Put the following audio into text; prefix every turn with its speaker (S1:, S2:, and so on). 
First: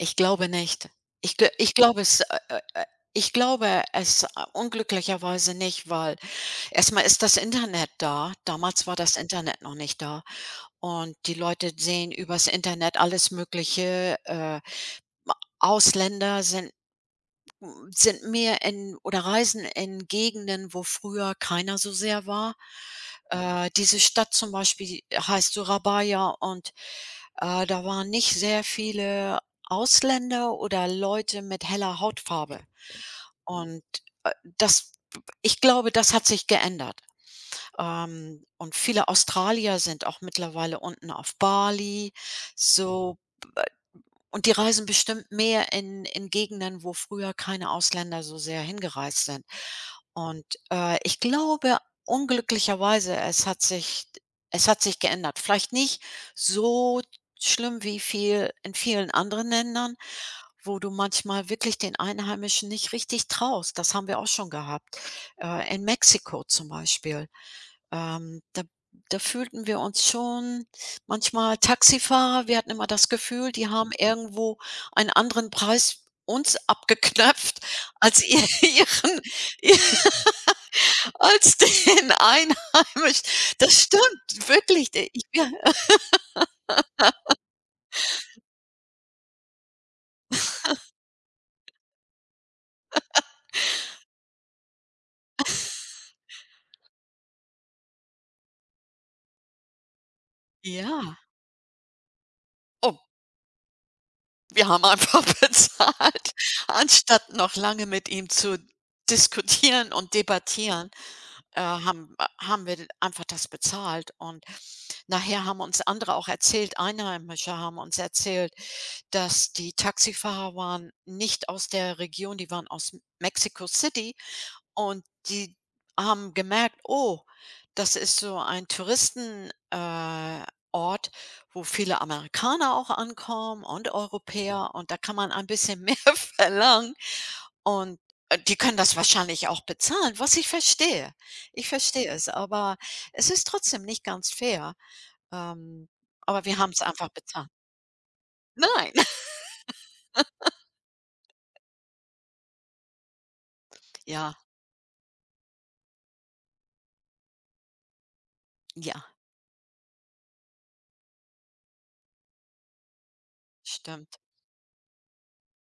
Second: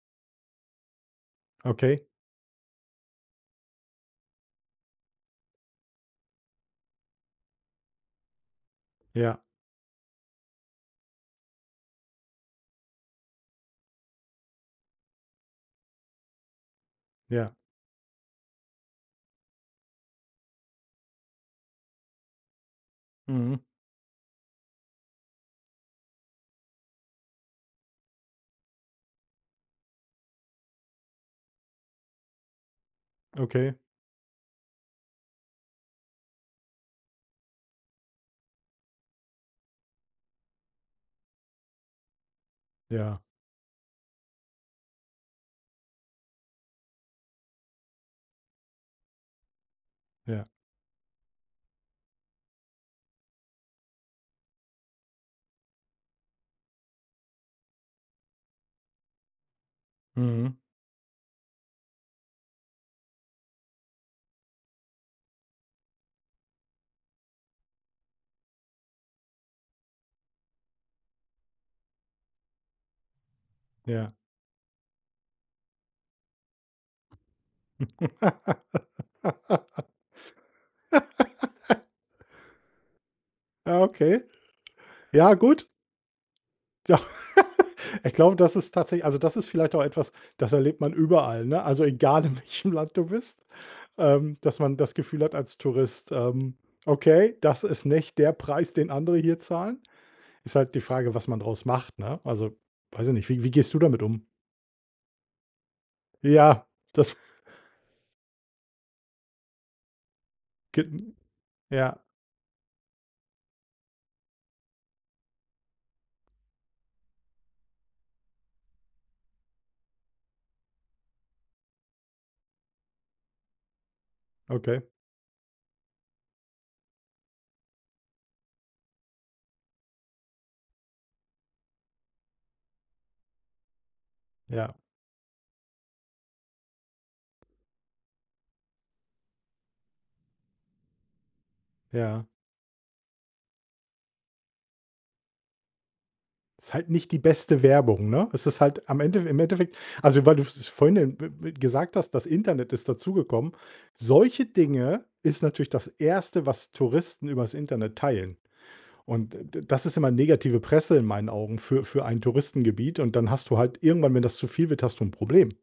S1: Ich glaube nicht. Ich g ich
S2: Okay.
S1: glaube, es, äh, äh, äh ich glaube es, äh, unglücklicherweise nicht, weil erstmal ist das Internet da. Damals war das
S2: Ja.
S1: Internet noch nicht da und die Leute sehen übers Internet alles Mögliche, äh, ma Ausländer sind
S2: Ja.
S1: sind mehr in oder reisen in Gegenden, wo früher keiner so sehr war.
S2: Mhm.
S1: Äh, diese Stadt zum Beispiel heißt Surabaya und, äh, da waren nicht sehr viele Ausländer oder Leute mit heller Hautfarbe
S2: Okay.
S1: und, äh, das ich glaube, das hat sich geändert, ähm, und viele Australier sind auch mittlerweile unten auf Bali so,
S2: Ja.
S1: und die reisen bestimmt mehr in in Gegenden, wo früher keine Ausländer so sehr hingereist sind und,
S2: Ja.
S1: äh, ich glaube unglücklicherweise, es hat sich d es hat sich geändert. Vielleicht nicht so schlimm wie viel in vielen anderen Ländern,
S2: Mhm.
S1: wo du manchmal wirklich den Einheimischen nicht richtig traust, das haben wir auch schon gehabt. Äh, in Mexiko zum Beispiel, ähm, da da fühlten wir uns schon manchmal Taxifahrer, wir hatten immer das Gefühl, die haben
S2: Ja.
S1: irgendwo ein anderen Preis uns abgeknöpft als ihren ihr als den Einheimisch das
S2: Ah, okay.
S1: stimmt, wirklich, d ich,
S2: Ja,
S1: ja.
S2: gut. Ja, ich glaube, das ist tatsächlich also, das ist vielleicht auch etwas, das erlebt man überall, ne, also, egal, in welchem Land du bist, ähm, dass man das Gefühl hat als Tourist, ähm: „Okay, das ist nicht der Preis, den andere hier zahlen.“ Ist halt die Frage,
S1: Ja.
S2: was man draus macht, ne? Also,
S1: Oh.
S2: weiß ich nicht, wie wie gehst du damit um?
S1: Wir haben einfach bezahlt.
S2: Ja, das
S1: Anstatt noch lange mit ihm zu diskutieren und
S2: G
S1: debattieren, äh,
S2: ja.
S1: haben, äh haben wir einfach das bezahlt und nachher haben uns andere auch erzählt Einheimische haben uns erzählt, dass die Taxifahrer waren nicht aus der Region, die waren aus M Mexiko City
S2: Okay.
S1: und die haben gemerkt: „Oh, das ist so ein Touristen äh, Ort, wo viele Amerikaner auch ankommen und Europäer
S2: Ja.
S1: und da kann man ein bisschen mehr verlangen und, äh, die können das wahrscheinlich auch bezahlen“, was ich verstehe. Ich verstehe
S2: Ja.
S1: es, aber es ist trotzdem nicht ganz fair. Ähm, aber wir
S2: Ist
S1: haben's
S2: halt
S1: einfach
S2: nicht die
S1: bezahlt.
S2: beste Werbung, ne? Es ist halt,
S1: Nein.
S2: am Endeffe im Endeffekt also, weil du es vorhin erw w gesagt hast: „Das Internet ist dazugekommen.“
S1: Ja.
S2: Solche Dinge ist natürlich das 1. was Touristen übers Internet teilen
S1: Ja.
S2: und d das ist immer negative Presse in meinen Augen für für ein Touristengebiet und dann hast du halt irgendwann,
S1: Stimmt.
S2: wenn das zu viel wird, hast du 'n Problem.